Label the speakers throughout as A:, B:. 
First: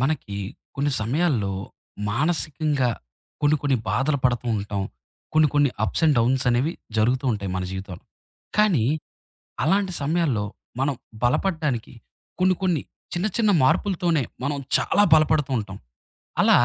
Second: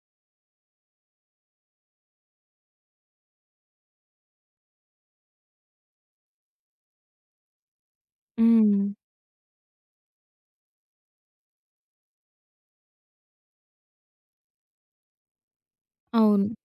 A: మనకి కొన్ని సమయాల్లో మానసికంగా కొన్ని కొన్ని బాధలు పడుతూ ఉంటాం. కొన్ని కొన్ని అప్స్ అండ్ డౌన్స్ అనేవి జరుగుతూ ఉంటాయి మన జీవితంలో.
B: హ్మ్.
A: కానీ అలాంటి సమయాల్లో మనం బలపడ్డానికి కొన్ని కొన్ని చిన్న చిన్న మార్పులతోనే మనం చాలా బలపడుతూ ఉంటాం.
B: అవును.
A: అలా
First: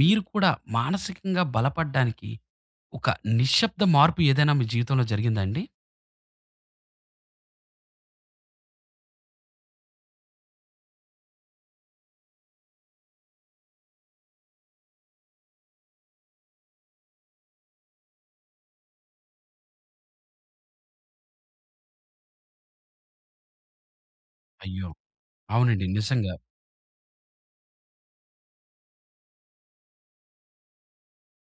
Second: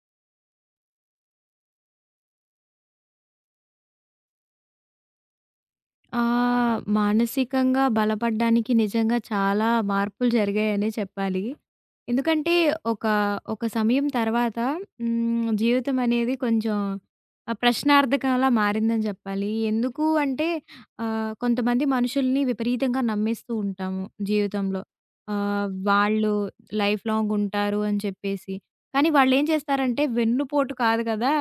A: మీరు కూడా మానసికంగా బలపడ్డానికి ఒక నిశ్శబ్ద మార్పు ఏదైనా మీ జీవితంలో జరిగిందా అండి?
B: మానసికంగా బలపడ్డానికి నిజంగా చాలా మార్పులు జరిగాయనే చెప్పాలి. ఎందుకంటే ఒక, ఒక సమయం తర్వాత జీవితం అనేది కొంచెం ప్రశ్నార్థకంలా మారిందని చెప్పాలి. ఎందుకు అంటే కొంతమంది మనుషుల్ని విపరీతంగా నమ్మేస్తూ ఉంటాము జీవితంలో.
A: అయ్యో! అవునండి,
B: వాళ్ళు
A: నిజంగా.
B: లైఫ్ లాంగ్ ఉంటారు అని చెప్పేసి. కానీ వాళ్ళేం చేస్తారంటే వెన్నుపోటు కాదు కదా!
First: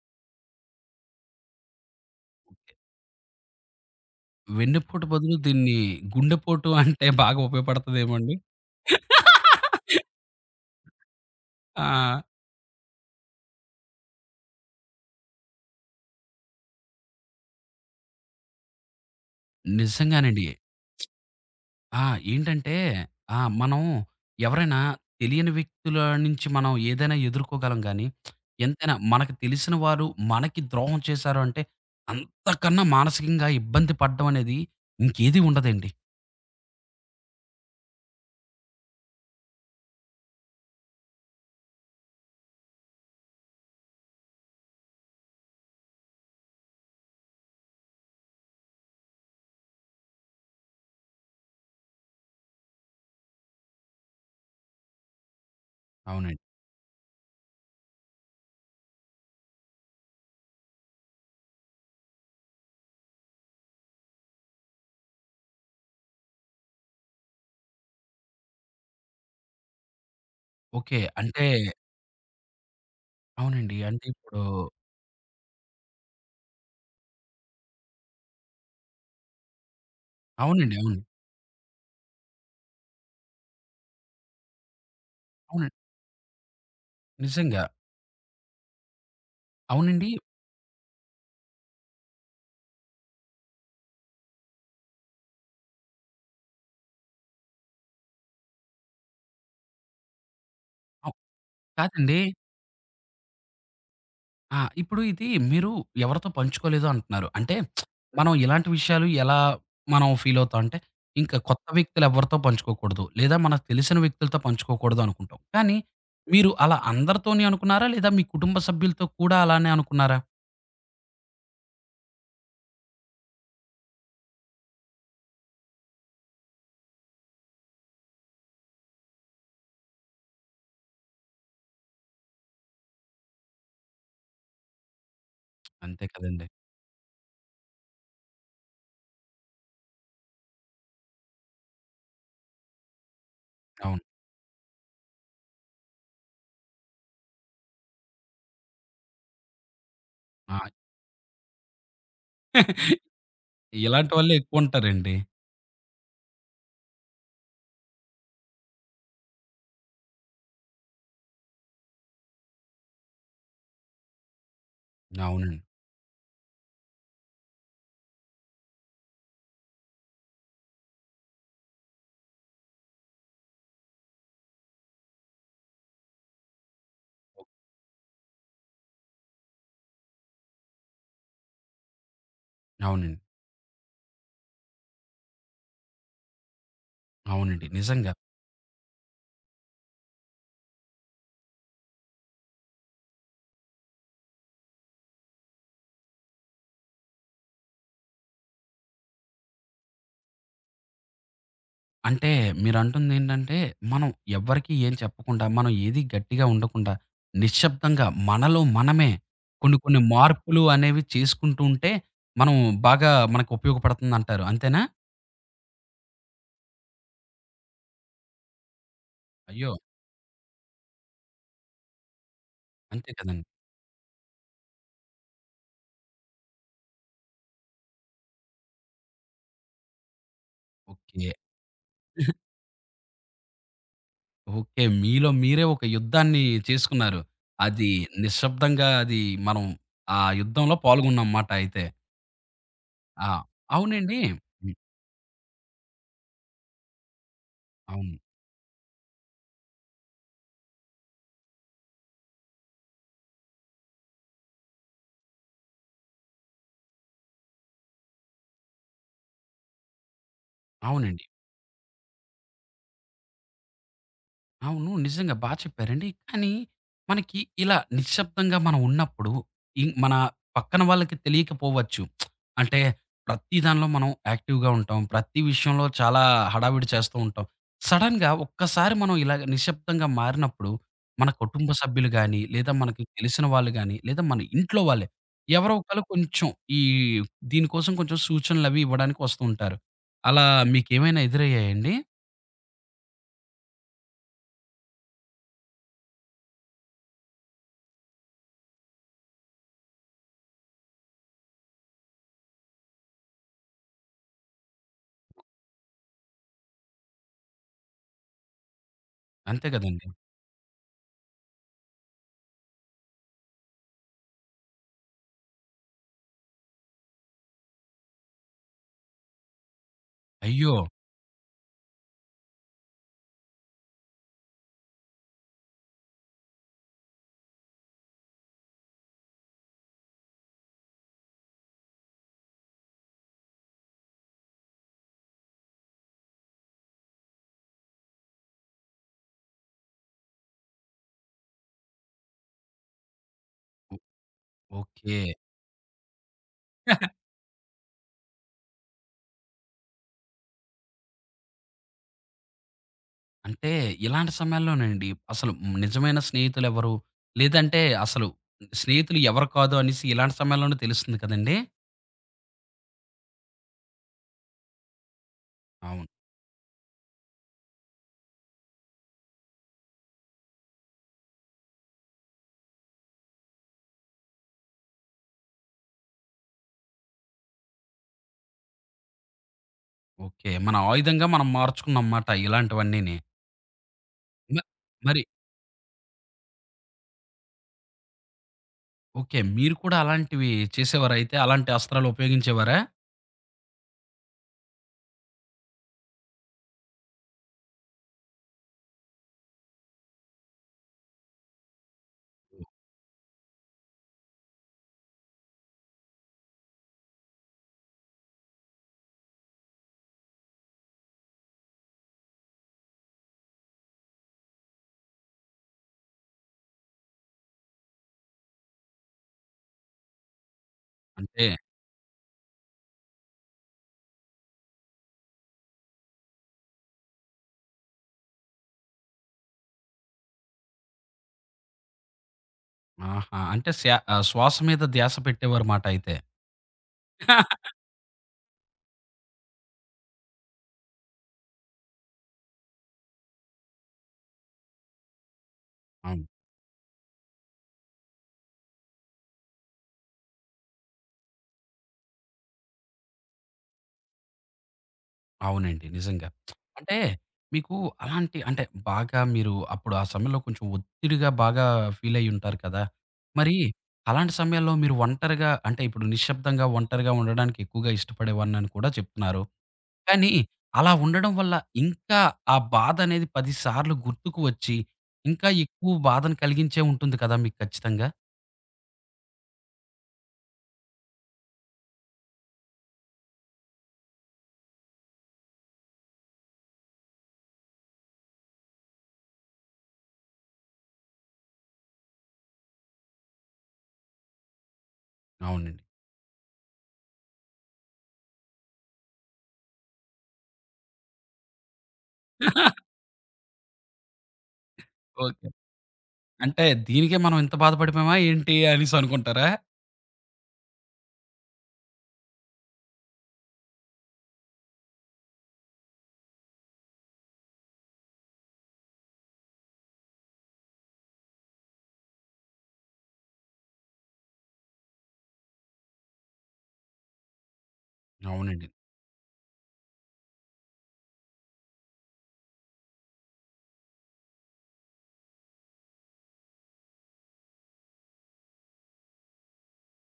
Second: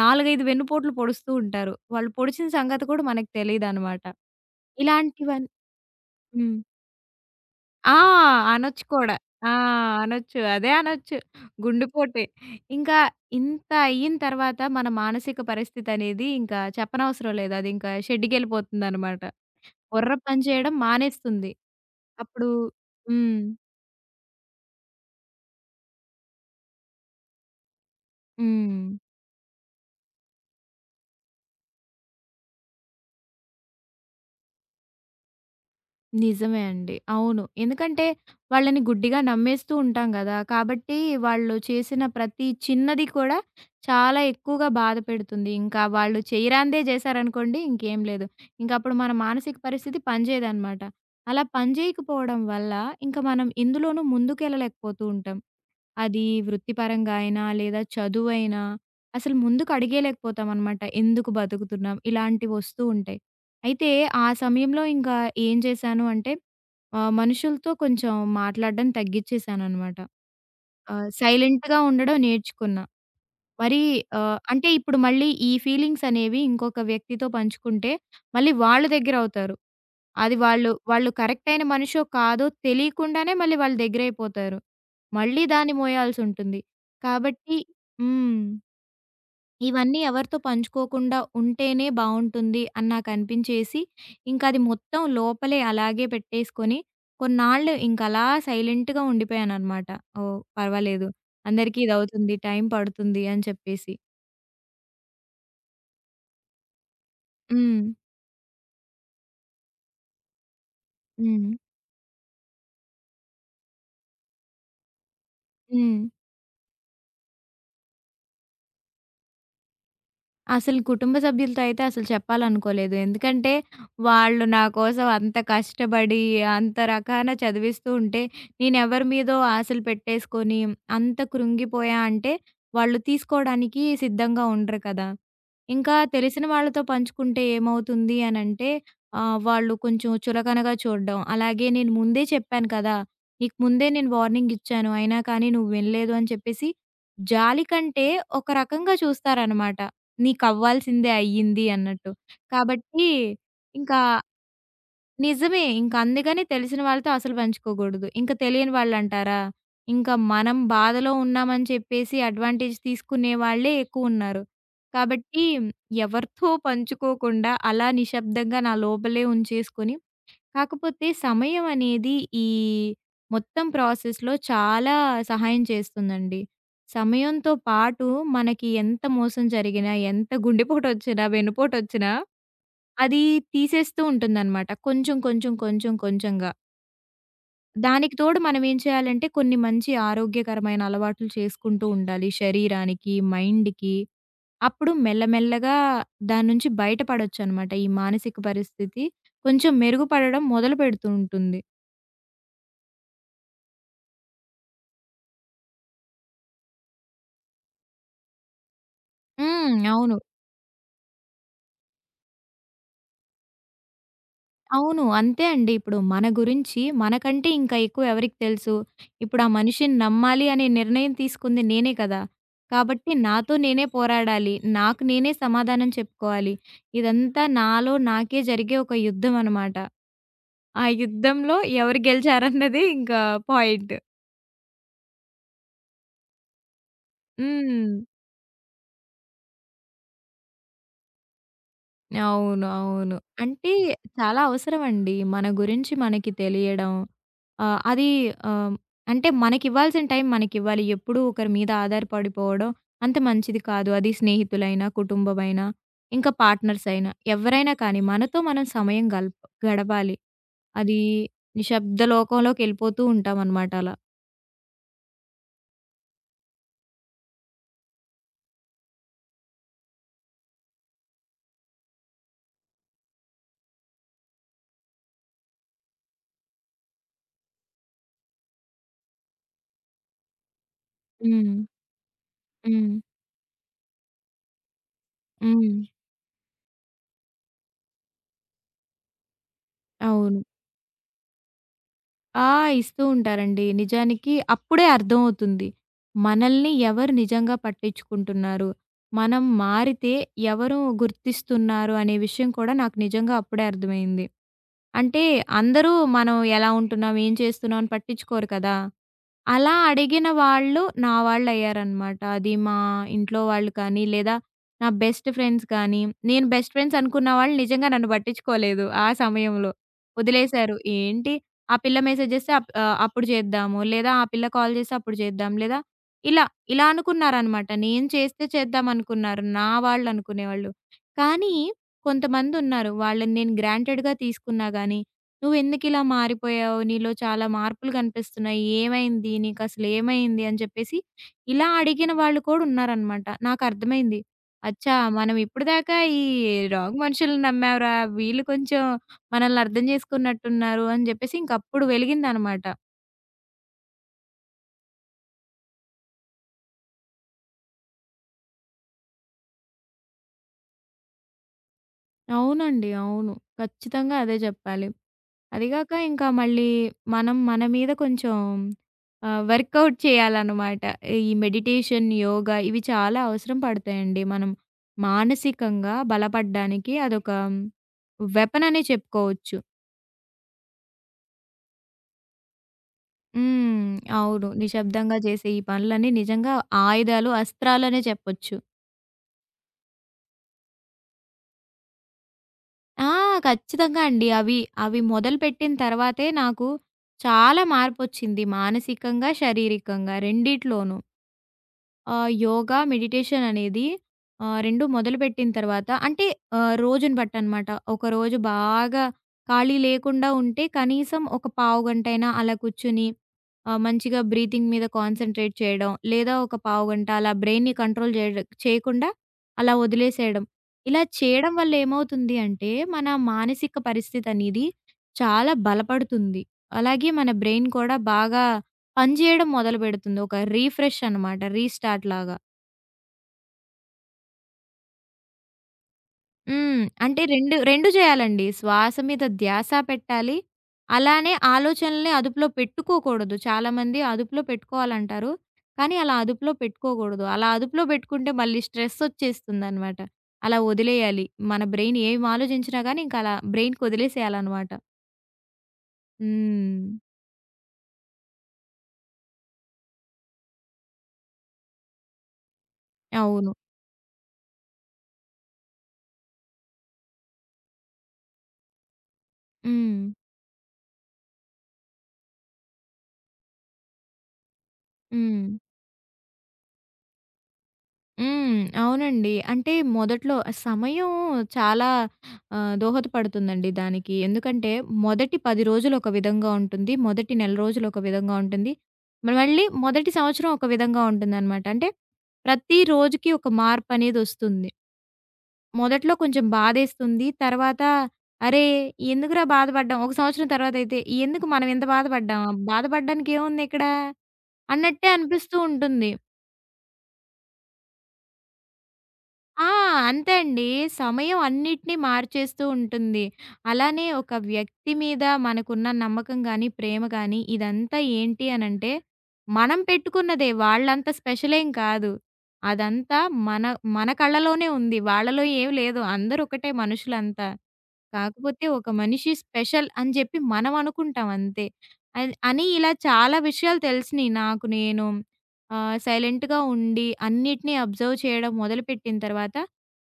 B: 4, 5 వెన్నుపోట్లు పొడుస్తూ ఉంటారు. వాళ్ళు పొడిచిన సంగతి కూడా మనకు తెలీదనమాట.
A: వెన్నుపోటు బదులు
B: ఇలాంటివన్
A: దీన్ని
B: హ్మ్.
A: గుండెపోటు అంటే బాగా
B: ఆ!
A: ఉపయోగపడతదేమో అండి.
B: అనొచ్చు కూడా. ఆ! అనొచ్చు. అదే అనొచ్చు.
A: ఆ,
B: గుండెపోటే. ఇంకా ఇంత అయిన తర్వాత మన మానసిక పరిస్థితనేది ఇంకా చెప్పనవసరం లేదు. అది ఇంకా షెడ్డుకెళ్ళిపోతుందనమాట. బుర్ర పని
A: నిజంగానండి.
B: చేయడం మానేస్తుంది.
A: ఆ,
B: అప్పుడు
A: ఏంటంటే,
B: హ్మ్.
A: ఆ, మనం ఎవరైనా తెలియని వ్యక్తుల నుంచి మనం ఏదైనా ఎదుర్కోగలం గానీ, ఎంతైనా
B: హ్మ్.
A: మనకు తెలిసిన వారు మనకి ద్రోహం చేశారు అంటే, అంతకన్నా మానసికంగా ఇబ్బంది పడడం అనేది ఇంకేది ఉండదండి.
B: నిజమే అండి. అవును. ఎందుకంటే వాళ్ళని గుడ్డిగా నమ్మేస్తూ ఉంటాం గదా! కాబట్టి వాళ్ళు చేసిన ప్రతి చిన్నది కూడా చాలా ఎక్కువగా బాధ పెడుతుంది. ఇంకా వాళ్ళు చేయరానిదే జేశారనుకోండి ఇంకేం లేదు. ఇంకప్పుడు మన మానసిక పరిస్థితి పనిజేయదనమాట. అలా పనిజేయకపోవడం వల్ల ఇంక మనం ఇందులోనూ ముందుకెళ్ళలేకపోతూ ఉంటాం. అది
A: అవునండి.
B: వృత్తిపరంగా అయినా, లేదా చదువైనా, అసలు ముందుకు అడిగేయలేకపోతామనమాట. ఎందుకు బతుకుతున్నాం? ఇలాంటివి వస్తూ ఉంటాయి. అయితే ఆ సమయంలో ఇంకా ఏం చేశాను అంటే, మనుషులతో కొంచెం మాట్లాడడం తగ్గిచ్చేసాననమాట.
A: ఓకే, అంటే
B: సైలెంట్‌గా ఉండడం నేర్చుకున్నా.
A: అవునండి,
B: మరి
A: అంటే ఇప్పుడు
B: అంటే ఇప్పుడు మళ్ళీ ఈ ఫీలింగ్స్ అనేవి ఇంకొక వ్యక్తితో పంచుకుంటే మళ్ళీ వాళ్ళ దగ్గర అవుతారు. అది వాళ్ళు,
A: అవునండి, అవును.
B: వాళ్ళు కరెక్ట్ అయిన మనిషో కాదో తెలియకుండానే మళ్ళీ వాళ్ళ దగ్గరైపోతారు. మళ్ళీ దాన్ని
A: అవునండి,
B: మోయాల్సుంటుంది. కాబట్టి
A: నిజంగా.
B: హ్మ్. ఇవన్నీ
A: అవునండి.
B: ఎవరితో పంచుకోకుండా ఉంటేనే బావుంటుంది అని నాకనిపించేసి ఇంకది మొత్తం లోపలే అలాగే పెట్టేసుకొని కొన్నాళ్ళు ఇంకలా సైలెంట్‌గా ఉండిపోయాననమాట. ఓహ్! పర్వాలేదు.
A: అవ్
B: అందరికీ
A: కాదండి,
B: ఇదవుతుంది. టైం పడుతుంది అని చెప్పేసి.
A: ఆ, ఇప్పుడు ఇది మీరు ఎవరితో పంచుకోలేదు అంటున్నారు. అంటే
B: హ్మ్.
A: మనం ఇలాంటి విషయాలు ఎలా మనం ఫీల్ అవుతాం అంటే, ఇంకా
B: హ్మ్.
A: కొత్త వ్యక్తులు ఎవరితో పంచుకోకూడదు, లేదా మనకు తెలిసిన వ్యక్తులతో పంచుకోకూడదు అనుకుంటాం. కానీ
B: హ్మ్.
A: మీరు అలా అందరితోని అనుకున్నారా? లేదా మీ కుటుంబ సభ్యులతో కూడా అలానే అనుకున్నారా?
B: అసలు కుటుంబ సభ్యులతో అయితే అసలు చెప్పాలనుకోలేదు. ఎందుకంటే, వాళ్ళు నా కోసం అంత కష్టపడి, అంత రకాన చదివిస్తూ ఉంటే, నేనెవరి మీదో ఆశలు పెట్టేసుకొని, అంత కృంగిపోయా అంటే, వాళ్ళు తీసుకోడానికి సిద్ధంగా ఉండరు కదా! ఇంకా
A: అంతే
B: తెలిసిన
A: కదండీ.
B: వాళ్ళతో పంచుకుంటే ఏమవుతుంది అనంటే, వాళ్ళు కొంచెం చులకనగా చూడడం. అలాగే నేను ముందే చెప్పాను కదా! నీకు ముందే
A: అవును.
B: నేను వార్నింగ్ ఇచ్చాను. అయినా కానీ నువ్వు వినలేదు అని చెప్పేసి, జాలి కంటే ఒక రకంగా చూస్తారనమాట.
A: ఆ,
B: నీకవ్వాల్సిందే అయ్యింది అన్నట్టు. కాబట్టి ఇంకా
A: ఇలాంటి వాళ్ళే ఎక్కువ ఉంటారండి.
B: నిజమే. ఇంక అందుకని తెలిసిన వాళ్ళతో అసలు పంచుకోకూడదు. ఇంక తెలియని వాళ్ళంటారా? ఇంకా మనం బాధలో ఉన్నామని చెప్పేసి అడ్వాంటేజ్ తీసుకునే వాళ్ళే ఎక్కువున్నారు. కాబట్టి
A: అవునండి.
B: ఎవరితో పంచుకోకుండా అలా నిశ్శబ్దంగా నా లోపలే ఉంచేసుకొని కాకపోతే సమయం అనేది ఈ మొత్తం ప్రాసెస్‌లో చాలా సహాయం చేస్తుందండి. సమయంతో పాటు మనకి ఎంత మోసం జరిగినా, ఎంత గుండెపోటొచ్చినా, వెన్నుపోటొచ్చినా అది
A: అవునండి.
B: తీసేస్తూ ఉంటుందనమాట. కొంచెం, కొంచెం, కొంచెం, కొంచెంగా.
A: అవునండి, నిజంగా.
B: దానికి తోడు మనం ఏం చేయాలంటే కొన్ని మంచి ఆరోగ్యకరమైన అలవాట్లు చేసుకుంటూ ఉండాలి శరీరానికి, మైండ్‌కి. అప్పుడు మెల్లమెల్లగా దాని నుంచి బయటపడొచ్చనమాట. ఈ మానసిక పరిస్థితి కొంచెం మెరుగుపడడం మొదలుపెడుతూ ఉంటుంది.
A: అంటే మీరంటుందేంటంటే, మనం ఎవ్వరికీ ఏం చెప్పకుండా, మనం ఏది గట్టిగా ఉండకుండా, నిశ్శబ్దంగా మనలో మనమే
B: హ్మ్.
A: కొన్ని కొన్ని
B: అవును.
A: మార్పులు అనేవి చేసుకుంటూ ఉంటే, మనం బాగా మనకు ఉపయోగపడుతుందంటారు. అంతేనా?
B: అవును. అంతే అండి. ఇప్పుడు మన గురించి మనకంటే ఇంకా ఎక్కువ ఎవరికి తెలుసు? ఇప్పుడు ఆ
A: అయ్యో!
B: మనిషిని నమ్మాలి అనే నిర్ణయం తీసుకుంది నేనే కదా!
A: అంతే
B: కాబట్టి
A: కదండీ.
B: నాతో నేనే పోరాడాలి. నాకు నేనే సమాధానం చెప్పుకోవాలి. ఇదంతా నాలో నాకే జరిగే ఒక యుద్ధం అన్నమాట. ఆ
A: ఓకే.
B: యుద్ధంలో ఎవరు గెలిచారన్నదే ఇంకా పాయింట్.
A: ఓకే, మీలో మీరే ఒక యుద్ధాన్ని చేసుకున్నారు.
B: హ్మ్.
A: అది నిశ్శబ్దంగా అది మనం ఆ యుద్ధంలో పాల్గొన్నాంమాట అయితే.
B: అవును. అవును.
A: ఆ,
B: అంటే
A: అవునండి.
B: చాలా
A: హ్మ్.
B: అవసరమండి. మన గురించి మనకి తెలియడం. ఆహ్, అది
A: అవును.
B: ఆహ్, అంటే మనకివ్వాల్సిన టైం మనకివ్వాలి. ఎప్పుడూ ఒకరి మీద ఆధారపడిపోవడం అంత మంచిది కాదు. అది స్నేహితులైనా, కుటుంబమైనా, ఇంకా పార్ట్నర్స్ అయినా ఎవరైనా కానీ మనతో మనం సమయం గడపాలి. అది
A: అవునండి,
B: నిశ్శబ్ద లోకంలోకెళ్ళిపోతూ ఉంటామనమాట అలా.
A: అవును, నిజంగా బా చెప్పారండి. కానీ మనకి ఇలా నిశ్శబ్దంగా మనం ఉన్నప్పుడు మన పక్కన వాళ్ళకి తెలియకపోవచ్చు. అంటే ప్రతి దానిలో మనం యాక్టివ్‌గా ఉంటాం. ప్రతి విషయంలో చాలా హడావిడి చేస్తూ ఉంటాం. సడెన్‌గా ఒక్కసారి మనం ఇలాగ నిశ్శబ్దంగా మారినప్పుడు మన
B: హ్మ్.
A: కుటుంబ సభ్యులు గాని, లేదా
B: హ్మ్.
A: మనకి తెలిసిన వాళ్ళు గాని, లేదా మన ఇంట్లో వాళ్ళే ఎవరో
B: హ్మ్.
A: ఒకళ్ళు కొంచెం ఈ దీనికోసం కొంచెం సూచనలవి ఇవ్వడానికి వస్తూ ఉంటారు.
B: అవును.
A: అలా మీకేమైనా ఎదురయ్యాయండి?
B: ఆ! ఇస్తూ ఉంటారండి. నిజానికి అప్పుడే అర్థమవుతుంది. మనల్ని ఎవరు నిజంగా పట్టించుకుంటున్నారు? మనం మారితే ఎవరు గుర్తిస్తున్నారు అనే విషయం కూడా నాకు నిజంగా అప్పుడే అర్థమైంది. అంటే అందరూ మనం ఎలా ఉంటున్నాం, ఏం చేస్తున్నాం అని పట్టించుకోరు కదా!
A: అంతే
B: అలా
A: కదండీ!
B: అడిగిన వాళ్ళు నా వాళ్ళయ్యారనమాట. అది మా ఇంట్లో వాళ్ళు కానీ, లేదా నా బెస్ట్ ఫ్రెండ్స్ కానీ, నేను బెస్ట్ ఫ్రెండ్స్ అనుకున్న వాళ్ళు నిజంగా నన్ను పట్టించుకోలేదు ఆ సమయంలో.
A: అయ్యో!
B: వదిలేశారు. ఏంటి ఆ పిల్ల మెసేజ్ చేస్తే అప్పుడు చేద్దాము. లేదా ఆ పిల్ల కాల్ చేస్తే అప్పుడు చేద్దాం. లేదా ఇలా, ఇలా అనుకున్నారనమాట. నేను చేస్తే చేద్దాం అనుకున్నారు. నా వాళ్ళనుకునేవాళ్ళు. కానీ కొంతమందున్నారు. వాళ్ళని నేను గ్రాంటెడ్‌గా తీసుకున్నా గాని, "నువ్వెందుకిలా మారిపోయావు? నీలో చాలా మార్పులు కనిపిస్తున్నాయి. ఏమైంది? నీకసలు ఏమైంది?" అని చెప్పేసి ఇలా అడిగిన వాళ్ళు కూడా ఉన్నారనమాట. నాకర్థమైంది. అచ్చా!
A: ఓకే.
B: మనం ఇప్పటిదాకా ఈ రాంగ్ మనుషుల్ని నమ్మావురా! వీళ్ళు కొంచెం మనల్ని అర్థం చేసుకున్నట్టున్నారు అని జెప్పేసి ఇంకప్పుడు వెలిగిందనమాట.
A: అంటే ఇలాంటి సమయాల్లోనండి అసలు నిజమైన స్నేహితులెవరు? లేదంటే అసలు స్నేహితులు ఎవరు కాదు అనేసి ఇలాంటి సమయాల్లోనే తెలుస్తుంది కదండీ!
B: అవునండి. అవును. ఖచ్చితంగా అదే జెప్పాలి. అదిగాక
A: అవును.
B: ఇంకా మళ్ళీ మనం మన మీద కొంచెం వర్కౌట్ చేయాలన్నమాట. ఈ మెడిటేషన్, యోగా ఇవి చాలా అవసరం పడతాయండి. మనం మానసికంగా బలపడ్డానికి అదొక వెపన్ అనే చెప్పుకోవచ్చు.
A: ఓకే, మన ఆయుధంగా మనం మార్చుకున్నాంమాట ఇలాంటివన్నీని.
B: హ్మ్. అవును.
A: మ
B: నిశ్శబ్దంగా
A: మరి
B: చేసే ఈ పనులన్నీ నిజంగా ఆయుధాలు, అస్త్రాలనే చెప్పొచ్చు.
A: ఓకే, మీరు కూడా అలాంటివి చేసేవారైతే? అలాంటి అస్త్రాలు ఉపయోగించేవారా?
B: ఆ! ఖచ్చితంగా అండి. అవి మొదలుపెట్టిన తర్వాతే నాకు చాలా మార్పొచ్చింది. మానసికంగా, శారీరకంగా రెండిట్లోనూ. యోగా, మెడిటేషన్ అనేది 2 మొదలుపెట్టిన తర్వాత అంటే రోజుని బట్టనమాట. ఒకరోజు బాగా ఖాళీ లేకుండా ఉంటే కనీసం ఒక పావుగంటైనా అలా కూర్చొని మంచిగా బ్రీతింగ్ మీద కాన్సంట్రేట్ చేయడం. లేదా ఒక పావుగంట అలా బ్రెయిన్‌ని కంట్రోల్ చేయకుండా అలా వదిలేసేయడం. ఇలా
A: అంటే
B: చేయడం వల్ల ఏమవుతుంది అంటే మన మానసిక పరిస్థితి అనేది చాలా బలపడుతుంది. అలాగే మన బ్రెయిన్ కూడా బాగా పని చేయడం మొదలుపెడుతుంది. ఒక రిఫ్రెష్ అనమాట. రీస్టార్ట్ లాగా.
A: ఆహా! అంటే శ్వాస మీద ధ్యాస పెట్టేవారుమాట అయితే.
B: హ్మ్. అంటే 2, 2 చేయాలండి. శ్వాస మీద ధ్యాస పెట్టాలి. అలానే ఆలోచనల్ని అదుపులో పెట్టుకోకూడదు. చాలామంది అదుపులో పెట్టుకోవాలంటారు. కానీ అలా
A: అవును.
B: అదుపులో పెట్టుకోకూడదు. అలా అదుపులో పెట్టుకుంటే మళ్ళీ స్ట్రెసొచ్చేస్తుందనమాట. అలా వదిలేయాలి. మన బ్రెయిన్ ఏం ఆలోచించినా గానీ ఇంక అలా బ్రెయిన్‌కి వదిలేసేయాలనమాట.
A: అవునండి, నిజంగా.
B: హ్మ్.
A: అంటే మీకు అలాంటి, అంటే బాగా మీరు అప్పుడు ఆ సమయంలో కొంచెం ఒత్తిడిగా బాగా ఫీలయ్యుంటారు కదా!
B: అవును.
A: మరి అలాంటి సమయాల్లో మీరు ఒంటరిగా, అంటే ఇప్పుడు నిశ్శబ్దంగా, ఒంటరిగా ఉండడానికి ఎక్కువగా ఇష్టపడేవాడినని కూడా చెప్తున్నారు.
B: హ్మ్.
A: కానీ అలా ఉండడం వల్ల ఇంకా ఆ బాధనేది 10 సార్లు గుర్తుకు వచ్చి
B: హ్మ్.
A: ఇంకా ఎక్కువ బాధను కలిగించే ఉంటుంది కదా! మీకు ఖచ్చితంగా.
B: హ్మ్. అవునండి. అంటే మొదట్లో సమయం చాలా దోహదపడుతుందండి దానికి. ఎందుకంటే మొదటి 10 రోజులు ఒక విధంగా ఉంటుంది. మొదటి నెల రోజులు ఒక విధంగా ఉంటుంది. మళ్ళీ మొదటి సంవత్సరం ఒక విధంగా ఉంటుందనమాట. అంటే ప్రతి రోజుకి ఒక మార్పనేదొస్తుంది.
A: అవునండి.
B: మొదట్లో కొంచెం బాధేస్తుంది. తర్వాత అరే! ఎందుకురా బాధపడ్డాం? ఒక సంవత్సరం తర్వాతయితే ఎందుకు మనం ఇంత బాధపడ్డాం? బాధపడడానికేముందిక్కడ అన్నట్టే
A: ఓకే.
B: అనిపిస్తూ ఉంటుంది.
A: అంటే దీనికే మనం ఇంత బాధపడిపోయామా ఏంటి అనేసి అనుకుంటారా?
B: ఆ! అంతే అండి. సమయం అన్నిటిని మార్చేస్తూ ఉంటుంది. అలానే ఒక వ్యక్తి మీద మనకున్న నమ్మకం గానీ, ప్రేమ గానీ ఇదంతా ఏంటి అనంటే, మనం పెట్టుకున్నదే వాళ్ళంత స్పెషల్ ఏం కాదు. అదంతా మన మన కళ్ళలోనే ఉంది. వాళ్ళలో ఏమి లేదు. అందరూ ఒకటే మనుషులంతా. కాకపోతే
A: అవునండి.
B: ఒక మనిషి స్పెషల్ అని చెప్పి మనం అనుకుంటాం అంతే. అని ఇలా చాలా విషయాలు తెలిసినియి నాకు నేను. సైలెంట్‌గా ఉండి అన్నిటిని అబ్జర్వ్ చేయడం మొదలుపెట్టిన తర్వాత,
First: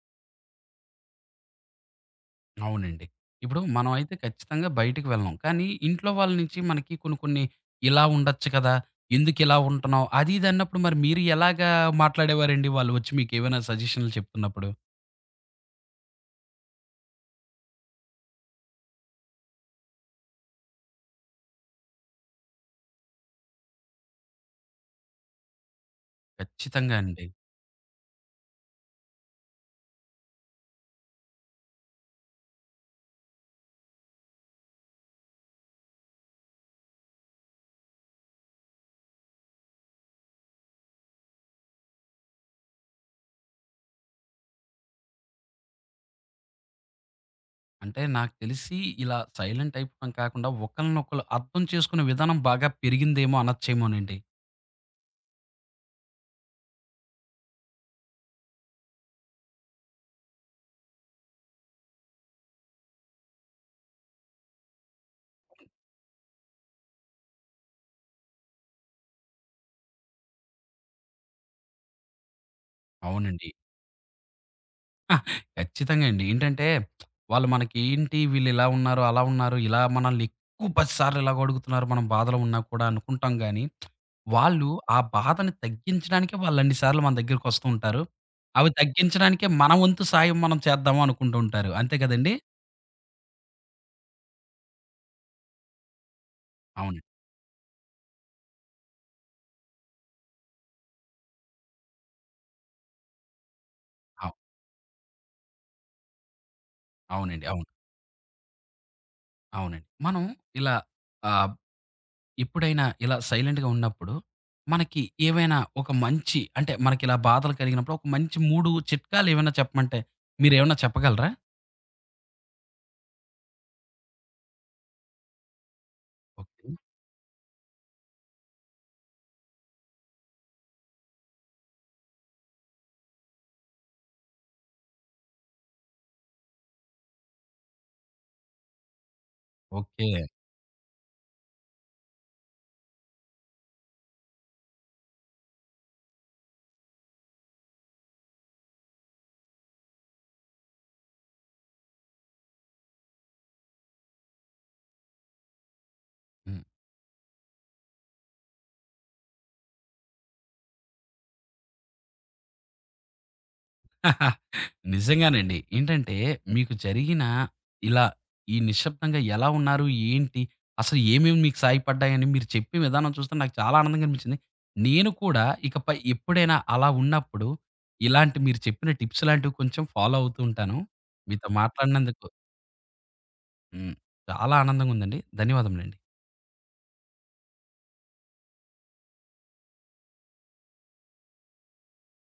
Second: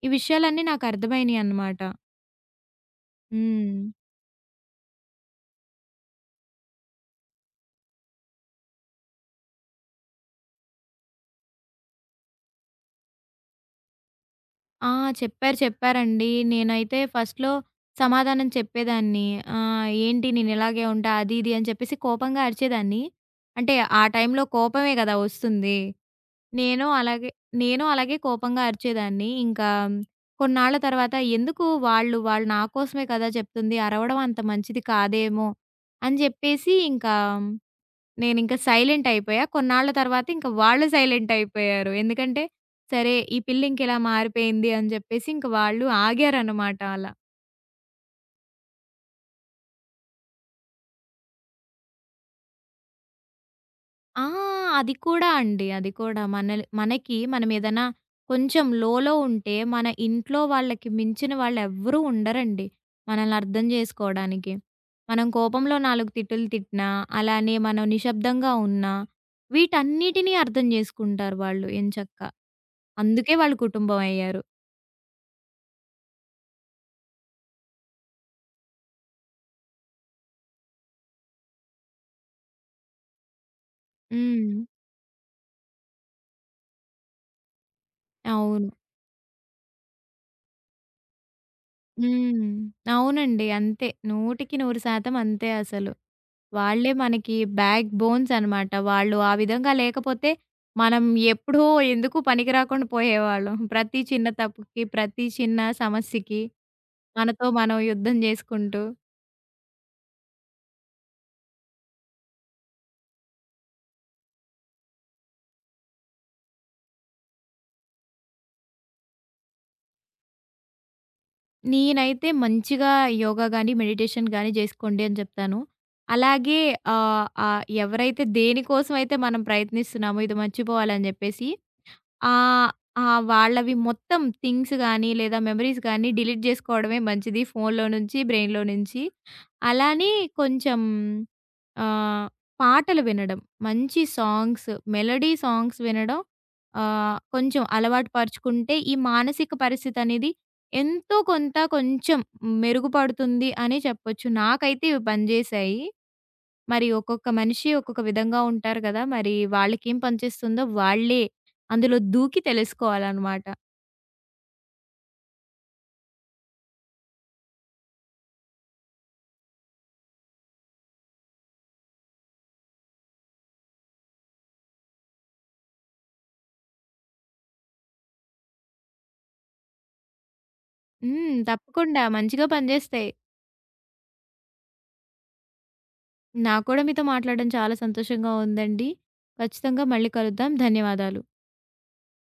B: ఈ విషయాలన్నీ నాకు అర్థమైనియి అన్నమాట.
A: అవునండి. ఇప్పుడు
B: హ్మ్.
A: మనం అయితే ఖచ్చితంగా బయటికి వెళ్ళం. కానీ ఇంట్లో వాళ్ళ నుంచి మనకి కొన్ని కొన్ని ఇలా ఉండొచ్చు కదా! ఎందుకిలా ఉంటున్నావు? అది ఇది అన్నప్పుడు మరి మీరు ఎలాగా మాట్లాడేవారండి వాళ్ళు వచ్చి మీకేమైనా సజెషన్‌లు చెప్తున్నప్పుడు? హ్మ్.
B: ఆ! చెప్పారు. చెప్పారండి. నేనైతే ఫస్ట్‌లో సమాధానం చెప్పేదాన్ని. ఏంటి నేను ఇలాగే ఉంటా అది ఇది అని చెప్పేసి కోపంగా అరిచేదాన్ని. అంటే ఆ టైంలో కోపమే కదా! వస్తుంది. నేను
A: ఖచ్చితంగా అండి.
B: అలాగే నేను అలాగే కోపంగా అరిచేదాన్ని. ఇంకా కొన్నాళ్ళ తర్వాత ఎందుకు వాళ్ళు వాళ్ళు నా కోసమే కదా చెప్తుంది. అరవడం అంత మంచిది కాదేమో అని జెప్పేసి ఇంకా నేనింక సైలెంట్ అయిపోయా. కొన్నాళ్ళ తర్వాత ఇంక వాళ్ళు సైలెంట్ అయిపోయారు. ఎందుకంటే సరే ఈ పిల్ల ఇంకిలా మారిపోయింది అని జెప్పేసి ఇంక వాళ్ళు ఆగారనమాట అలా.
A: అంటే నాకు తెలిసి ఇలా సైలెంట్ అయిపోవడం కాకుండా ఒకళ్ళనొకళ్ళు అర్థం చేసుకునే విధానం బాగా పెరిగిందేమో అనచ్చేమోనండి.
B: ఆ! అది కూడా అండి. అది కూడా. మనకి మనమేదైనా కొంచెం లోలో ఉంటే, మన ఇంట్లో వాళ్ళకి మించిన వాళ్ళెవ్వరూ ఉండరండి. మనల్ని అర్థం జేసుకోవడానికి. మనం కోపంలో 4 తిట్టులు తిట్టినా, అలానే మనం నిశ్శబ్దంగా ఉన్నా, వీటన్నిటిని అర్థం జేసుకుంటారు వాళ్ళు ఎంచక్కా. అందుకే
A: అవునండి.
B: వాళ్ళు కుటుంబం అయ్యారు.
A: హ, ఖచ్చితంగా అండి. ఏంటంటే వాళ్ళు మనకి ఏంటి వీళ్ళిలా ఉన్నారు, అలా ఉన్నారు, ఇలా మనల్ని ఎక్కువ 10 సార్లు ఇలాగ అడుగుతున్నారు మనం బాధలో ఉన్నా కూడా అనుకుంటాం గానీ
B: హ్మ్.
A: వాళ్ళు ఆ బాధని తగ్గించడానికే వాళ్ళన్ని సార్లు మన దగ్గరకొస్తూ ఉంటారు.
B: అవును.
A: అవి తగ్గించడానికే మన వంతు సాయం మనం చేద్దాము అనుకుంటూ ఉంటారు. అంతే కదండీ!
B: హ్మ్. అవునండి. అంతే. 100% అంతే అసలు. వాళ్ళే
A: అవునండి.
B: మనకి బ్యాక్ బోన్స్ అనమాట. వాళ్ళు ఆ విధంగా లేకపోతే మనం ఎప్పుడో ఎందుకు పనికి రాకుండా పోయేవాళ్ళం. ప్రతి చిన్న
A: అవు
B: తప్పుకి, ప్రతి చిన్న సమస్యకి
A: అవునండి,
B: మనతో
A: అవును.
B: మనం యుద్ధం జేసుకుంటూ.
A: అవునండి, మనం ఇలా ఆహ్, ఎప్పుడైనా ఇలా సైలెంట్‌గా ఉన్నప్పుడు మనకి ఏవైనా ఒక మంచి, అంటే మనకిలా బాధలు కలిగినప్పుడు ఒక మంచి 3 చిట్కాలేవైనా చెప్పమంటే మీరేమన్నా చెప్పగలరా?
B: నేనైతే మంచిగా యోగా గాని, మెడిటేషన్ గాని జేసుకోండి అని చెప్తాను. అలాగే
A: ఓకే.
B: ఆహ్, ఆహ్, ఎవరైతే దేనికోసమైతే మనం ప్రయత్నిస్తున్నామో ఇది మర్చిపోవాలని జెప్పేసి ఆహ్, ఆ! వాళ్ళవి మొత్తం థింగ్స్ గానీ, లేదా మెమరీస్ గానీ డిలీట్ జేసుకోవడమే మంచిది ఫోన్‌లో నుంచి, బ్రెయిన్‌లో నుంచి. అలానే
A: ఓకే.
B: కొంచెం ఆహ్, పాటలు వినడం, మంచి సాంగ్స్, మెలోడీ సాంగ్స్ వినడం కొంచెం అలవాటు పరుచుకుంటే ఈ మానసిక పరిస్థితి అనేది ఎంతో కొంత కొంచెం మెరుగుపడుతుంది అనే చెప్పొచ్చు. నాకైతే ఇవి పనిజేశాయి.
A: హ్మ్.
B: మరి ఒక్కొక్క మనిషి ఒక్కొక్క విధంగా ఉంటారు కదా! మరి వాళ్ళకేం పనిచేస్తుందో వాళ్ళే అందులో దూకి తెలుసుకోవాలనమాట.
A: నిజంగానండి. ఏంటంటే మీకు జరిగిన ఇలా ఈ నిశ్శబ్దంగా ఎలా ఉన్నారు? ఏంటి? అసలు ఏమేమి మీకు సహాయపడ్డాయని మీరు చెప్పే విధానం చూస్తే నాకు చాలా ఆనందంగా అనిపించింది. నేను కూడా ఇకపై ఎప్పుడైనా అలా ఉన్నప్పుడు ఇలాంటి మీరు చెప్పిన టిప్స్ లాంటివి కొంచెం ఫాలో అవుతూ ఉంటాను.
B: హ్మ్.
A: మీతో
B: తప్పకుండా
A: మాట్లాడినందుకు
B: మంచిగా పనిజేస్తాయి.
A: హ్మ్, చాలా ఆనందంగా ఉందండి. ధన్యవాదములండి.
B: నాకు కూడా మీతో మాట్లాడడం చాలా సంతోషంగా ఉందండి. ఖచ్చితంగా మళ్ళీ కలుద్దాం. ధన్యవాదాలు.